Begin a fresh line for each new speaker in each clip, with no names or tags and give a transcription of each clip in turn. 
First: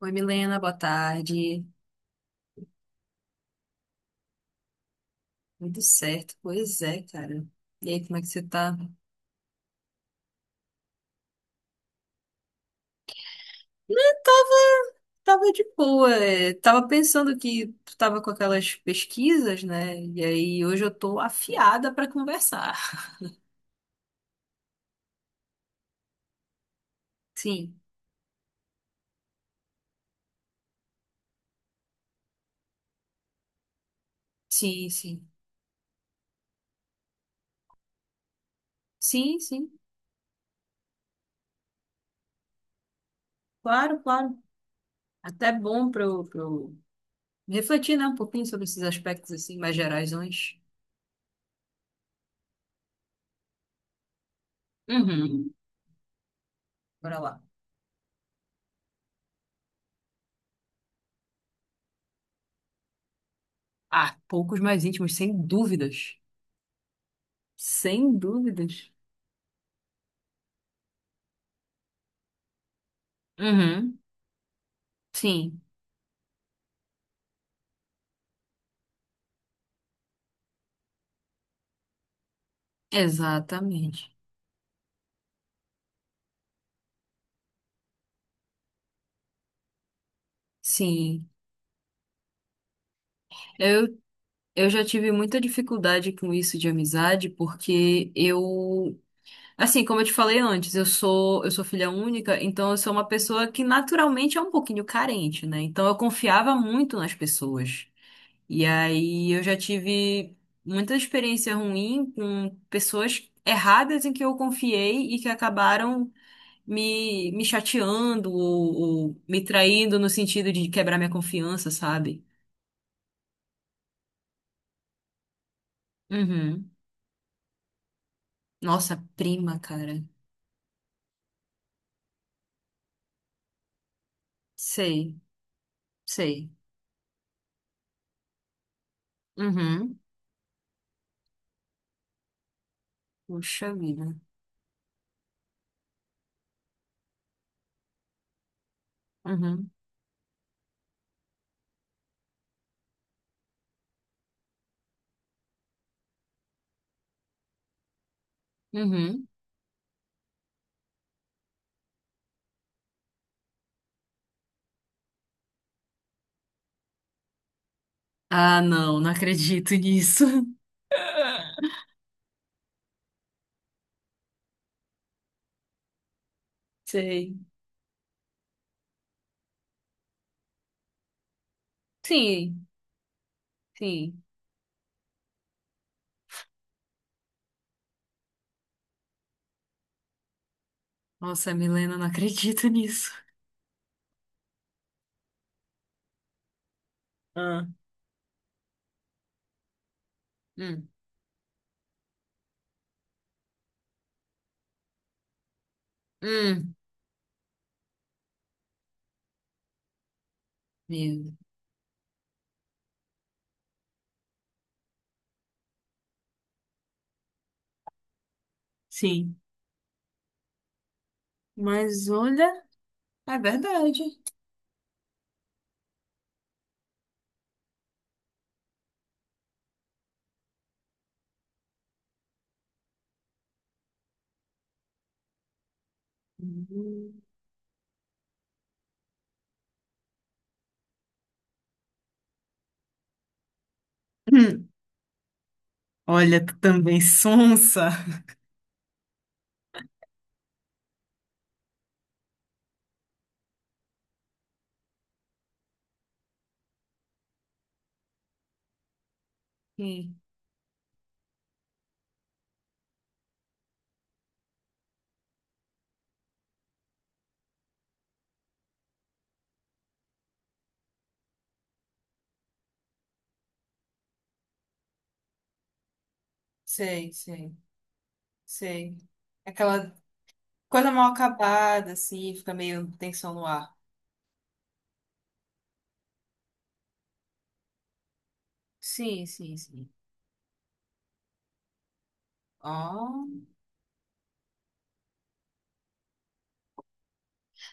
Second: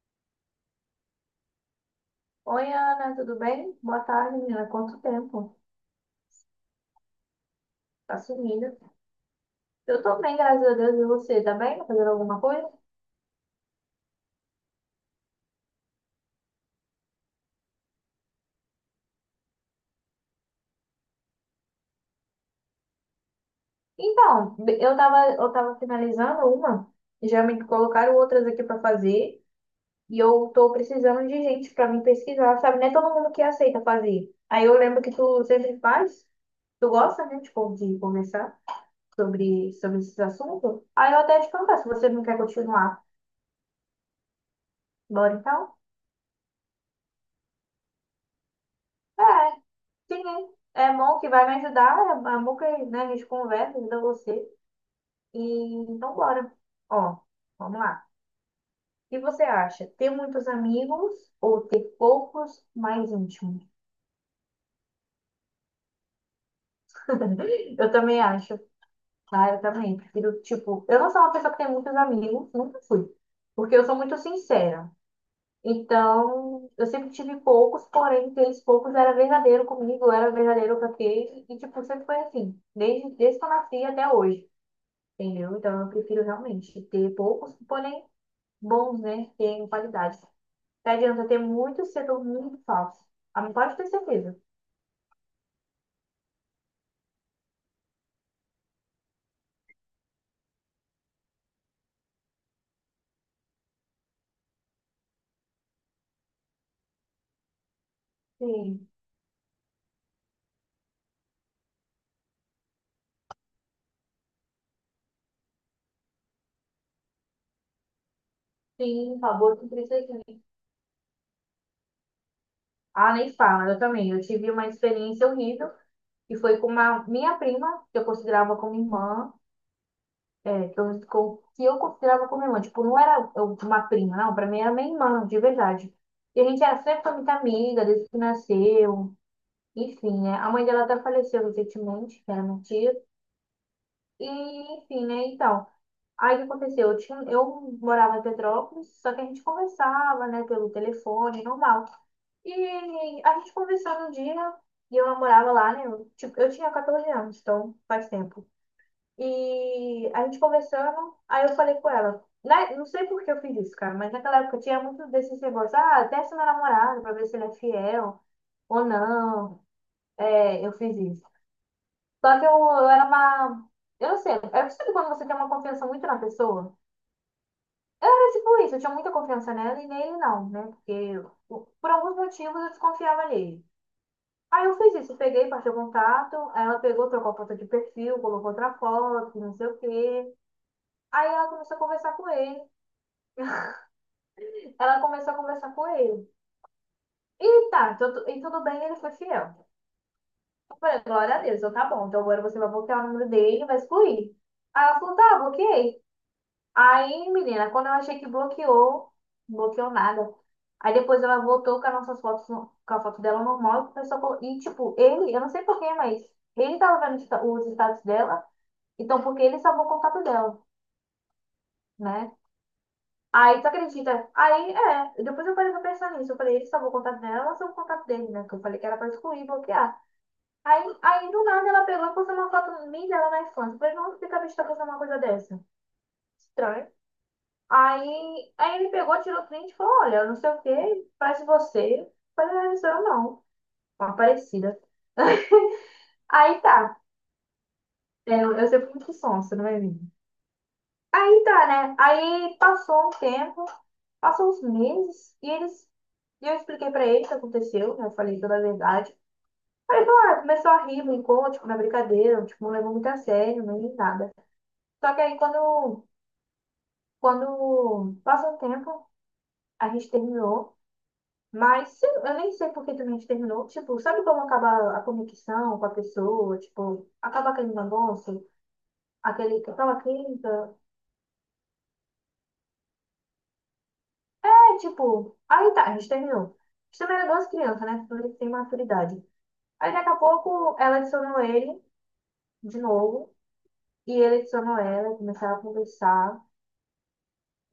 Oi, Milena, boa tarde.
Oi, Ana, tudo bem? Boa tarde, menina. Quanto tempo?
Tudo certo. Pois é, cara. E aí, como
Tá
é que você
sumida.
tá?
Eu tô bem, graças a Deus. E você, tá bem? Tá fazendo alguma coisa?
Tava de boa, é. Tava pensando que tu tava com aquelas pesquisas, né? E aí hoje eu tô afiada pra conversar.
Então, eu tava finalizando uma, já me
Sim,
colocaram outras aqui pra fazer, e eu tô precisando de gente pra me pesquisar, sabe? Não é todo mundo que aceita fazer. Aí eu
sim,
lembro que
sim.
tu sempre faz, tu gosta, né, tipo, de conversar
Sim, sim.
sobre esses assuntos. Aí eu até te perguntar se você não quer continuar.
Claro, claro.
Bora
Até
então?
bom pra eu refletir, né, um pouquinho sobre esses aspectos
É.
assim mais gerais.
Sim, né? É bom que vai me ajudar, a bom que, né, a gente conversa, ajuda você. E
Uhum.
então bora. Ó,
Bora lá.
vamos lá. O que você acha? Ter muitos amigos ou ter poucos mais íntimos?
Ah, poucos mais íntimos, sem dúvidas.
Eu
Sem
também acho.
dúvidas.
Ah, eu também. Prefiro, tipo, eu não sou uma pessoa que tem muitos amigos, nunca fui. Porque eu sou
Uhum.
muito sincera.
Sim.
Então, eu sempre tive poucos, porém, aqueles poucos era verdadeiro comigo, eu era verdadeiro com aquele. E, tipo, sempre foi assim. Desde que eu nasci
Exatamente.
até hoje. Entendeu? Então eu prefiro realmente ter poucos, porém bons, né? Tem qualidade. Não adianta
Sim,
ter muito setor muito falso. Ah, mas pode ter
eu,
certeza.
eu já tive muita dificuldade com isso de amizade, porque, como eu te falei antes, eu sou filha única, então eu sou uma pessoa que naturalmente é um pouquinho carente, né? Então eu confiava muito nas pessoas. E
Sim,
aí eu já tive muita experiência ruim com pessoas erradas em que eu confiei e que acabaram me chateando
sim, por
ou me
favor, com isso
traindo no
aqui.
sentido de quebrar minha confiança, sabe?
Ah, nem fala, eu também. Eu tive uma experiência horrível e foi com
Uhum.
uma minha prima, que eu considerava como
Nossa,
irmã,
prima, cara.
é, que eu considerava como irmã. Tipo, não era uma prima, não. Pra mim era minha
Sei,
irmã, de verdade. E a
sei.
gente era sempre foi muito amiga desde que nasceu.
Uhum.
Enfim, né? A mãe dela até faleceu recentemente, que era minha tia.
Puxa vida.
E, enfim, né? Então, aí o que aconteceu? Eu morava em Petrópolis, só que a gente
Uhum.
conversava, né, pelo telefone, normal. E a gente conversou um dia, e eu namorava lá, né? Eu, tipo, eu tinha 14 anos, então faz tempo.
Uhum.
E a gente conversando, aí eu falei com ela. Né? Não sei por que eu fiz isso, cara, mas naquela época tinha muito desses negócios. Ah, testa meu namorado pra ver se ele é fiel
Ah,
ou
não, não
não.
acredito nisso.
É, eu fiz isso. Só que eu era uma. Eu não sei, eu sabe quando você tem uma confiança muito na pessoa?
Sei.
Era tipo isso, eu tinha muita confiança nela e nele não, né? Porque eu, por alguns motivos
Sim,
eu desconfiava nele.
sim.
Aí eu fiz isso, peguei, passei o contato, aí ela pegou, trocou a foto de perfil, colocou outra foto, não sei o quê. Aí ela
Nossa,
começou a
Milena, não
conversar com ele,
acredito nisso.
ela começou a conversar com ele.
Ah.
E tá, tudo, e tudo bem, ele foi fiel. Eu
Hum.
falei, glória a Deus, eu, tá bom, então agora você vai bloquear o número dele, e vai excluir. Aí ela falou, tá, bloqueei.
Hum.
Aí, menina, quando eu achei que bloqueou, não bloqueou nada. Aí depois
Meu.
ela voltou com as nossas fotos, no, com a foto dela normal e começou a E, tipo, ele, eu não sei porquê, mas ele tava vendo os os status dela, então
Sim.
porque ele salvou o contato dela,
Mas
né?
olha, é
Aí, tu
verdade.
acredita? Aí, é, depois eu parei pra pensar nisso. Eu falei, ele salvou o contato dela, ela salvou o contato dele, né? Que eu falei que era pra excluir, bloquear. Aí do nada, ela pegou e postou uma foto minha e dela na infância. Eu falei, não, fica a bicha tá postando uma coisa dessa. Estranho.
Hum.
Aí ele pegou, tirou print e falou, olha, não sei o que, parece você. Eu falei, "Ah, não, isso eu não, uma
Hum.
parecida."
Olha, tu
Aí tá.
também sonsa.
É, eu sempre fui muito sonsa, não é mesmo? Aí tá, né? Aí passou um tempo, passou uns meses, E eu expliquei pra ele o que aconteceu, né? Eu falei toda a verdade.
Sim,
Ah, começou a rir, brincou, tipo, na brincadeira, tipo, não levou muito a sério, nem nada. Só que aí quando, passou um tempo, a gente terminou. Mas eu nem sei por que também a gente terminou. Tipo, sabe como acaba a conexão com a pessoa? Tipo,
sei,
acaba
sei,
aquele negócio,
sei.
aquele,
Aquela
aquela química.
coisa mal acabada, assim, fica meio tensão no ar.
É, tipo, aí tá, a gente terminou. A gente também era duas crianças, né? Tudo tem maturidade.
Sim, sim, sim.
Aí daqui a pouco ela adicionou ele de
Ó.
novo. E ele adicionou ela, começaram a conversar.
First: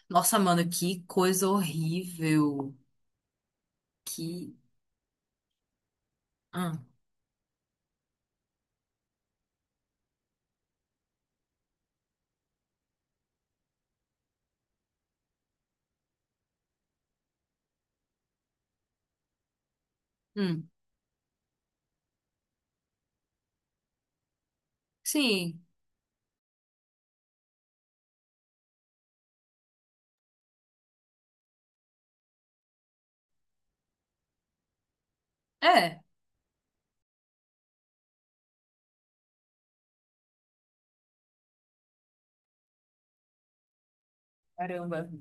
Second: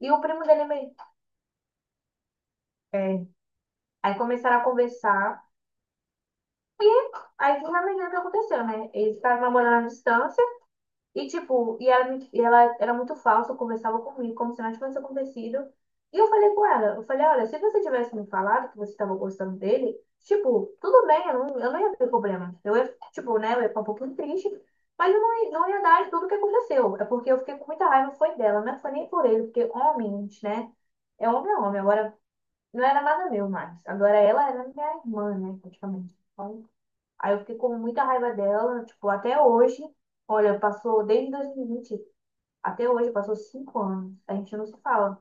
E o
Nossa,
primo dele
mano,
meio.
que coisa horrível.
É. Aí
Que.
começaram a conversar.
Hum.
Aí finalmente o que aconteceu, né? Eles estavam namorando à distância. E, tipo, e ela, e ela era muito falsa, conversava comigo como se nada tivesse acontecido. E eu falei com ela, eu falei, olha, se você tivesse me falado que você estava gostando dele, tipo,
Hum.
tudo bem, eu não ia ter problema. Eu ia, tipo, né, eu ia ficar um pouquinho triste, mas eu não, ia-
Sim,
não ia dar tudo o que aconteceu. É porque eu fiquei com muita raiva, foi dela, não foi nem por ele, porque homens, né, é homem é homem. Agora, não era nada meu mais. Agora ela era minha irmã, né,
é.
praticamente. Então, aí eu fiquei com muita raiva dela, tipo, até hoje. Olha, passou desde 2020, até hoje, passou 5 anos. A gente não se
Caramba.
fala.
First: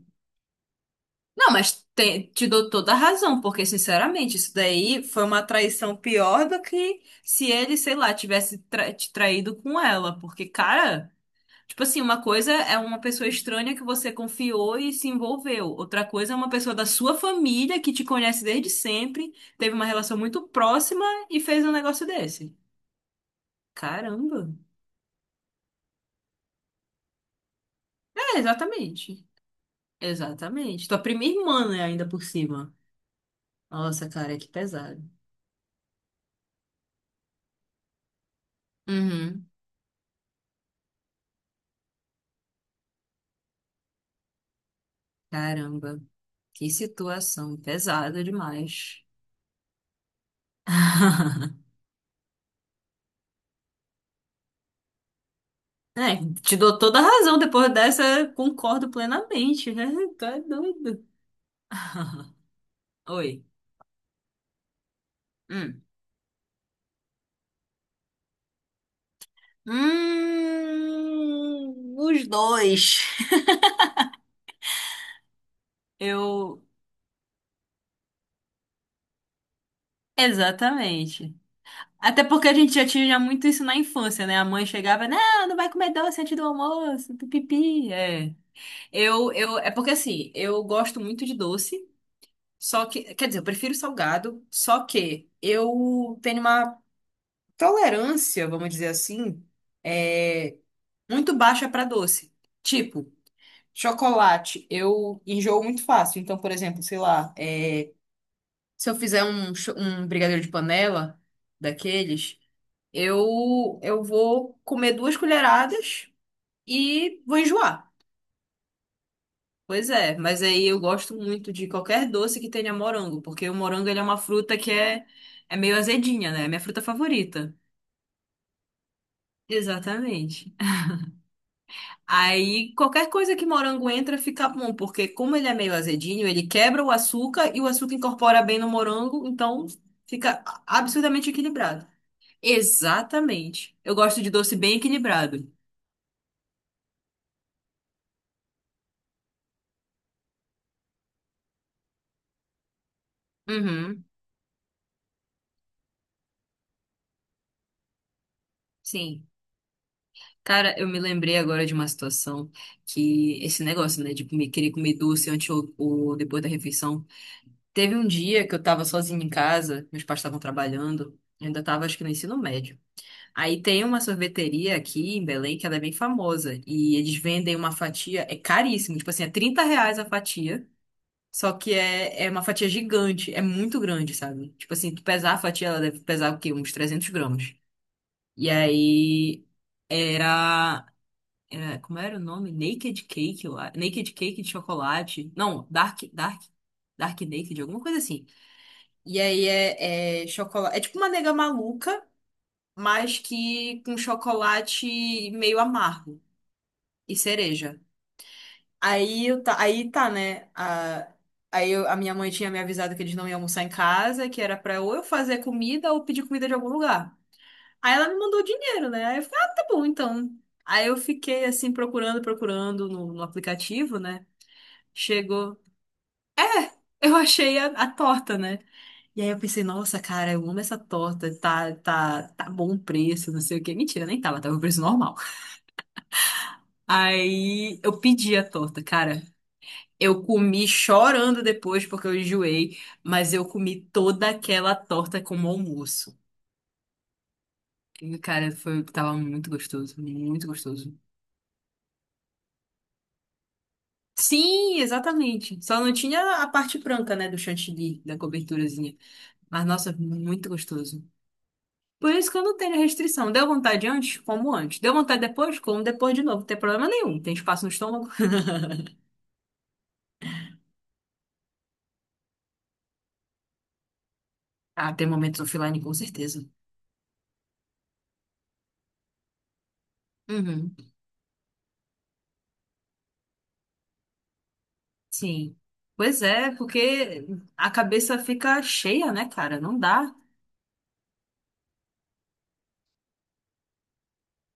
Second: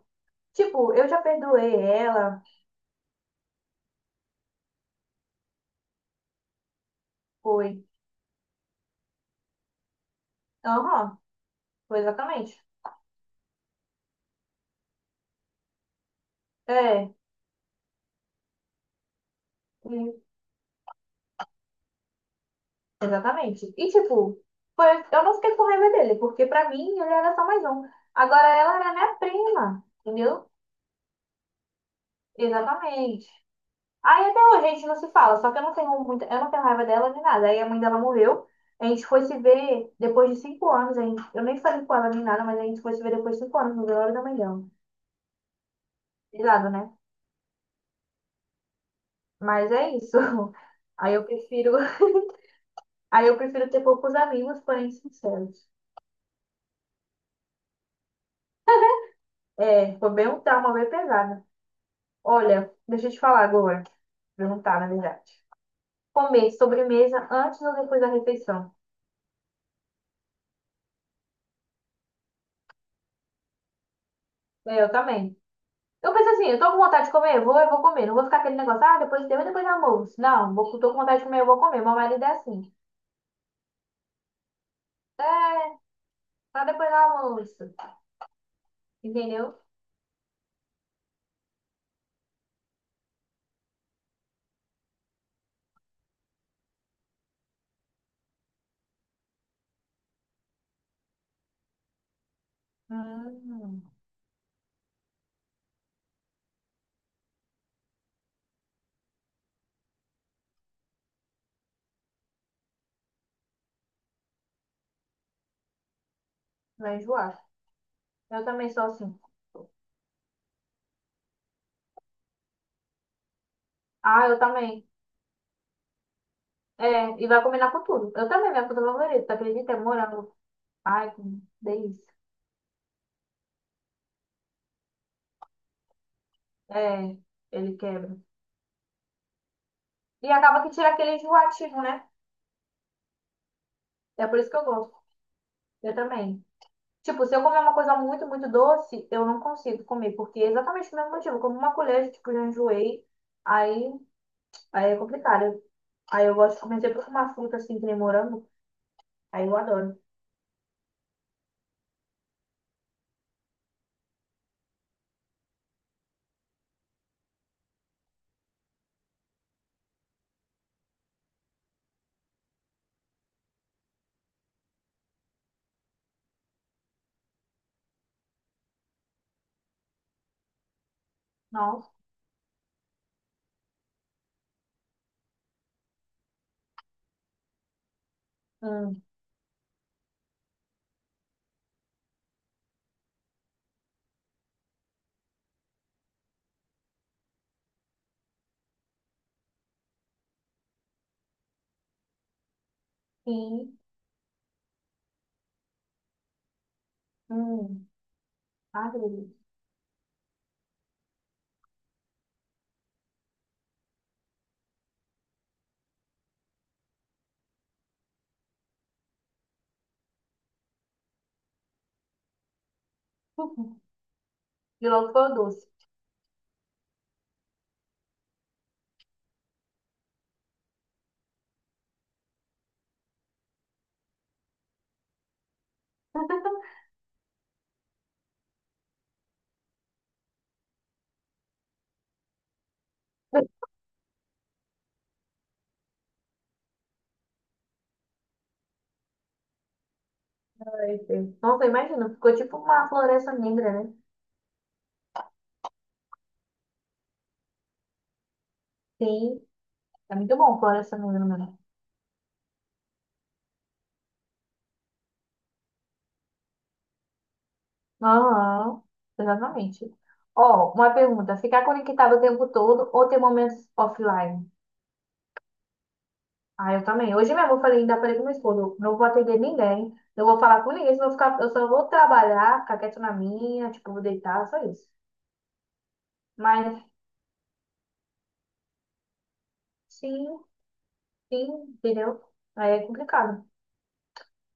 Tipo, eu já
Não,
perdoei
mas te,
ela,
te dou toda a razão, porque, sinceramente, isso daí foi uma traição pior do que se ele,
foi.
sei lá, tivesse te traído com ela. Porque, cara.
Aham,
Tipo
foi
assim, uma coisa
exatamente.
é uma pessoa estranha que você confiou e se envolveu. Outra coisa é uma pessoa da
É,
sua família que te conhece desde sempre, teve uma
hum,
relação muito próxima e fez um negócio desse.
exatamente. E tipo,
Caramba.
foi, eu não fiquei com raiva dele, porque pra mim ele era só mais um.
É,
Agora ela era minha
exatamente.
prima, entendeu?
Exatamente. Tua prima irmã, né, ainda por cima.
Exatamente.
Nossa,
Aí
cara,
até
que
hoje a gente não
pesado.
se fala, só que eu não tenho muita, eu não tenho raiva dela nem nada. Aí a mãe dela morreu, a gente foi se
Uhum.
ver depois de 5 anos, a gente, eu nem falei com ela nem nada, mas a gente foi se ver depois de 5 anos, no velório da mãe dela.
Caramba.
De
Que
lado, né?
situação pesada demais.
Mas é isso. Aí eu prefiro, aí eu prefiro ter poucos amigos, porém sinceros.
É, te dou toda a razão depois dessa, concordo plenamente, né?
É, foi
Tu
bem
é
um trauma bem
doido.
pesado. Olha, deixa eu te
Oi.
falar agora. Perguntar, na verdade.
Hum.
Comer sobremesa antes ou depois da refeição?
Os dois.
É, eu também. Eu penso assim, eu
Eu.
tô com vontade de comer, eu vou comer. Não vou ficar aquele negócio, ah, depois deu e depois do almoço. Não, vou, tô com vontade de
Exatamente.
comer, eu vou comer. Meu
Até
marido é
porque a
assim,
gente já tinha muito isso na infância, né? A mãe chegava, não, não
é,
vai comer doce antes do
só depois do
almoço,
almoço.
pipi. É.
Entendeu?
É porque assim, eu gosto muito de doce, só que, quer dizer, eu prefiro salgado, só que eu tenho uma tolerância, vamos dizer assim, é, muito baixa para doce. Tipo,
Hum,
chocolate, eu enjoo muito fácil. Então, por exemplo, sei lá, é, se eu fizer um brigadeiro de panela daqueles, eu vou comer duas colheradas
vai
e vou
enjoar.
enjoar.
Eu também sou assim.
Pois é, mas aí eu gosto muito de qualquer doce que tenha morango, porque o morango ele é uma
Ah, eu
fruta que
também.
é, é meio azedinha, né? É minha fruta
É, e vai
favorita.
combinar com tudo. Eu também, minha fruta favorita, tu acredita? É morango.
Exatamente.
Ai, que delícia.
Aí qualquer coisa que morango entra fica bom, porque como ele é meio azedinho, ele quebra o
É,
açúcar e o
ele
açúcar
quebra.
incorpora bem no morango, então
E
fica
acaba que tira aquele
absurdamente
enjoativo,
equilibrado.
né?
Exatamente. Eu gosto
É
de
por isso
doce
que eu
bem
gosto.
equilibrado.
Eu também. Tipo, se eu comer uma coisa muito, muito doce, eu não consigo comer, porque é exatamente o mesmo motivo. Eu como uma colher, tipo, já enjoei, aí,
Uhum,
aí é complicado. Aí eu gosto, comecei por uma fruta assim, que nem morango,
sim.
aí eu adoro.
Cara, eu me lembrei agora de uma situação que esse negócio, né, de comer, querer comer doce antes ou depois da refeição. Teve um dia que eu tava sozinha em casa, meus pais estavam trabalhando, eu ainda tava acho que no ensino médio. Aí tem uma sorveteria aqui em Belém que ela é bem famosa. E eles vendem uma fatia, é caríssimo, tipo assim, é R$ 30 a fatia. Só que
Nossa,
é, é uma fatia gigante, é muito grande, sabe? Tipo assim, tu pesar a fatia, ela deve pesar o quê? Uns 300 gramas. E
hum,
aí era, como era o nome? Naked Cake, eu acho. Naked Cake de chocolate. Não, Dark. Dark. Dark Naked, alguma coisa assim. E aí é, é chocolate. É tipo uma nega maluca mas
sim,
que com chocolate meio amargo e cereja.
hum, ai, que
Aí,
delícia.
eu tá, aí tá, né? A, aí eu- A minha mãe tinha me avisado que eles não iam almoçar em casa, que era pra ou eu fazer comida ou pedir comida de algum lugar. Aí ela me mandou dinheiro, né? Aí eu falei, ah, tá bom, então. Aí eu fiquei assim procurando, procurando no aplicativo, né?
E logo foi o
Chegou.
doce.
Eu achei a torta, né? E aí eu pensei, nossa, cara, eu amo essa torta, tá bom o preço, não sei o quê. Mentira, nem tava, tava o preço normal. Aí eu pedi a torta, cara. Eu comi chorando depois porque eu enjoei, mas eu comi toda aquela torta como almoço. E, cara, foi, tava muito gostoso, muito gostoso.
Ai, sim. Nossa, imagina, ficou tipo uma floresta negra, né?
Sim, exatamente. Só não tinha a parte branca, né, do chantilly, da coberturazinha.
Sim,
Mas, nossa,
é muito
muito
bom floresta
gostoso.
negra, né?
Por isso que eu não tenho restrição. Deu vontade antes? Como antes. Deu vontade depois? Como depois de novo. Não tem problema nenhum. Tem espaço no estômago?
Aham, exatamente. Ó, uma pergunta. Ficar conectado o tempo todo ou ter momentos offline?
Ah, tem momentos offline, com certeza.
Ah, eu também. Hoje mesmo eu falei, ainda falei com meu esposo, não vou atender ninguém, não vou falar com
Uhum.
ninguém, senão eu, vou ficar, eu só vou trabalhar, ficar quieto na minha, tipo, vou deitar, só isso.
Sim. Pois é,
Mas
porque a cabeça fica cheia, né, cara? Não dá.
sim, sim, entendeu? Aí é complicado.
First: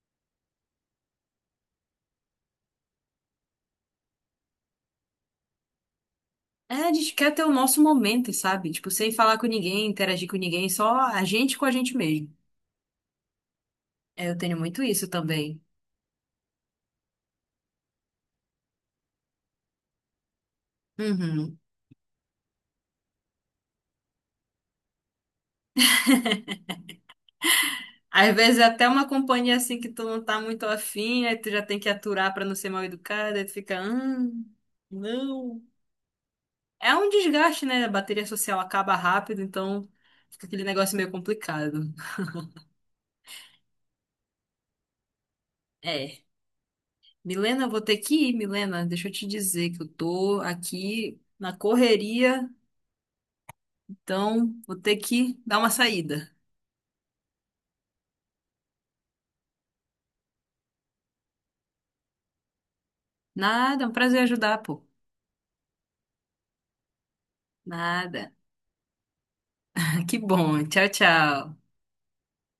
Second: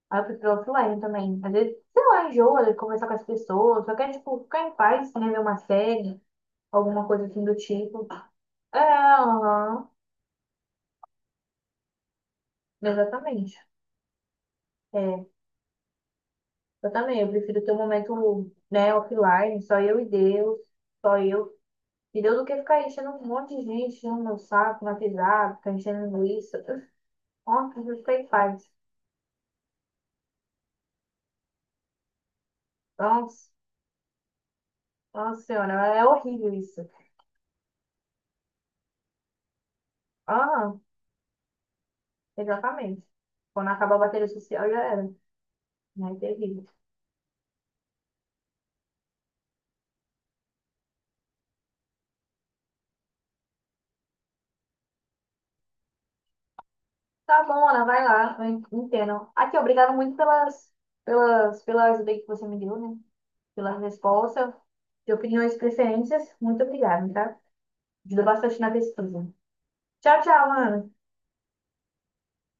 Aí eu prefiro offline também. Às vezes, sei lá, enjoa de conversar com as pessoas, só quer, tipo, ficar em paz, né, ver uma série,
É, a
alguma
gente
coisa
quer ter
assim
o
do
nosso
tipo.
momento, sabe?
É,
Tipo, sem falar com ninguém,
aham,
interagir com ninguém, só a gente com a gente mesmo.
exatamente.
É, eu tenho muito isso
É,
também.
eu também, eu prefiro ter um momento, né, offline, só eu e Deus, só eu
Uhum.
e Deus, do que ficar enchendo um monte de gente, enchendo meu saco, na pisada, ficar enchendo linguiça. Eu, nossa, eu fiquei em
Às vezes é
paz.
até uma companhia assim que tu não tá muito afim, aí tu já tem que aturar pra não ser mal educada, aí
Nossa,
tu fica,
nossa
não.
senhora, é horrível isso.
É um desgaste, né? A bateria social acaba rápido, então fica aquele
Aham,
negócio meio complicado.
exatamente. Quando acabar a bateria social, já era, né, é
É.
terrível.
Milena, eu vou ter que ir, Milena. Deixa eu te dizer que eu tô aqui na correria, então vou ter que dar uma saída.
Tá bom, Ana, vai lá, eu entendo. Aqui, obrigado muito pela ajuda que você me deu, né, pela
Nada, é um prazer
resposta,
ajudar, pô.
de opiniões e preferências. Muito obrigada, tá? Ajuda
Nada.
bastante na pesquisa.
Que
Tchau, tchau,
bom. Tchau,
Ana.
tchau.